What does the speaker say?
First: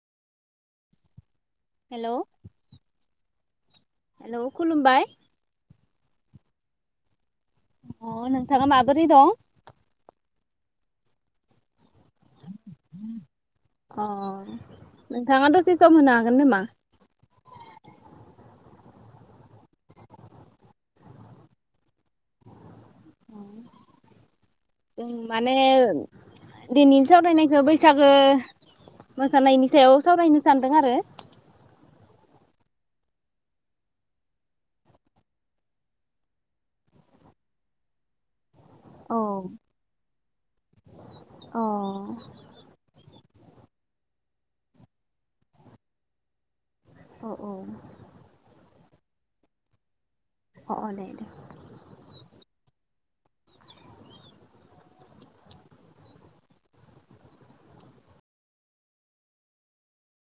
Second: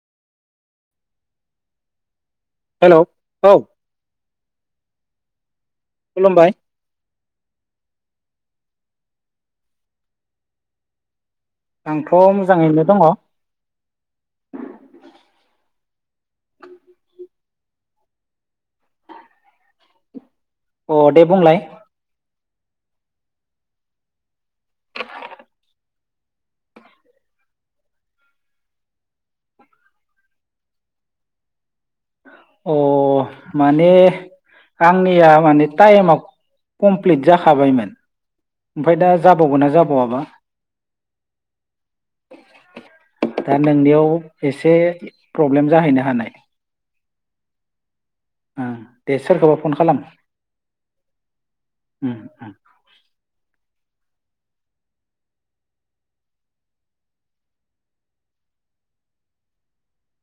हेल' hello औ hello खुलुमबाय खुलुमबाय अ नोंथाङा माबोरै दं? आंथ' मोजाङैनो दङ अ अ नोंंथाङा सो सम होनो हागोन नामा? अ दे बुंलाय माने दिनैनि सावरायनायखौ बैसागो मोसानायनि सायाव सावरायनो सानदों आरो अ माने आंनिया माने टाइमाव कमप्लिट जाखाबायमोन। ओमफाय दा औ जाबावगोना जाबावाबा अ औ दा नोंनियाव एसे प्रब्लेम जाहैनो हानाय। औ औ ओ दे सोरखौबा फन खालाम अ अ दे दे ओम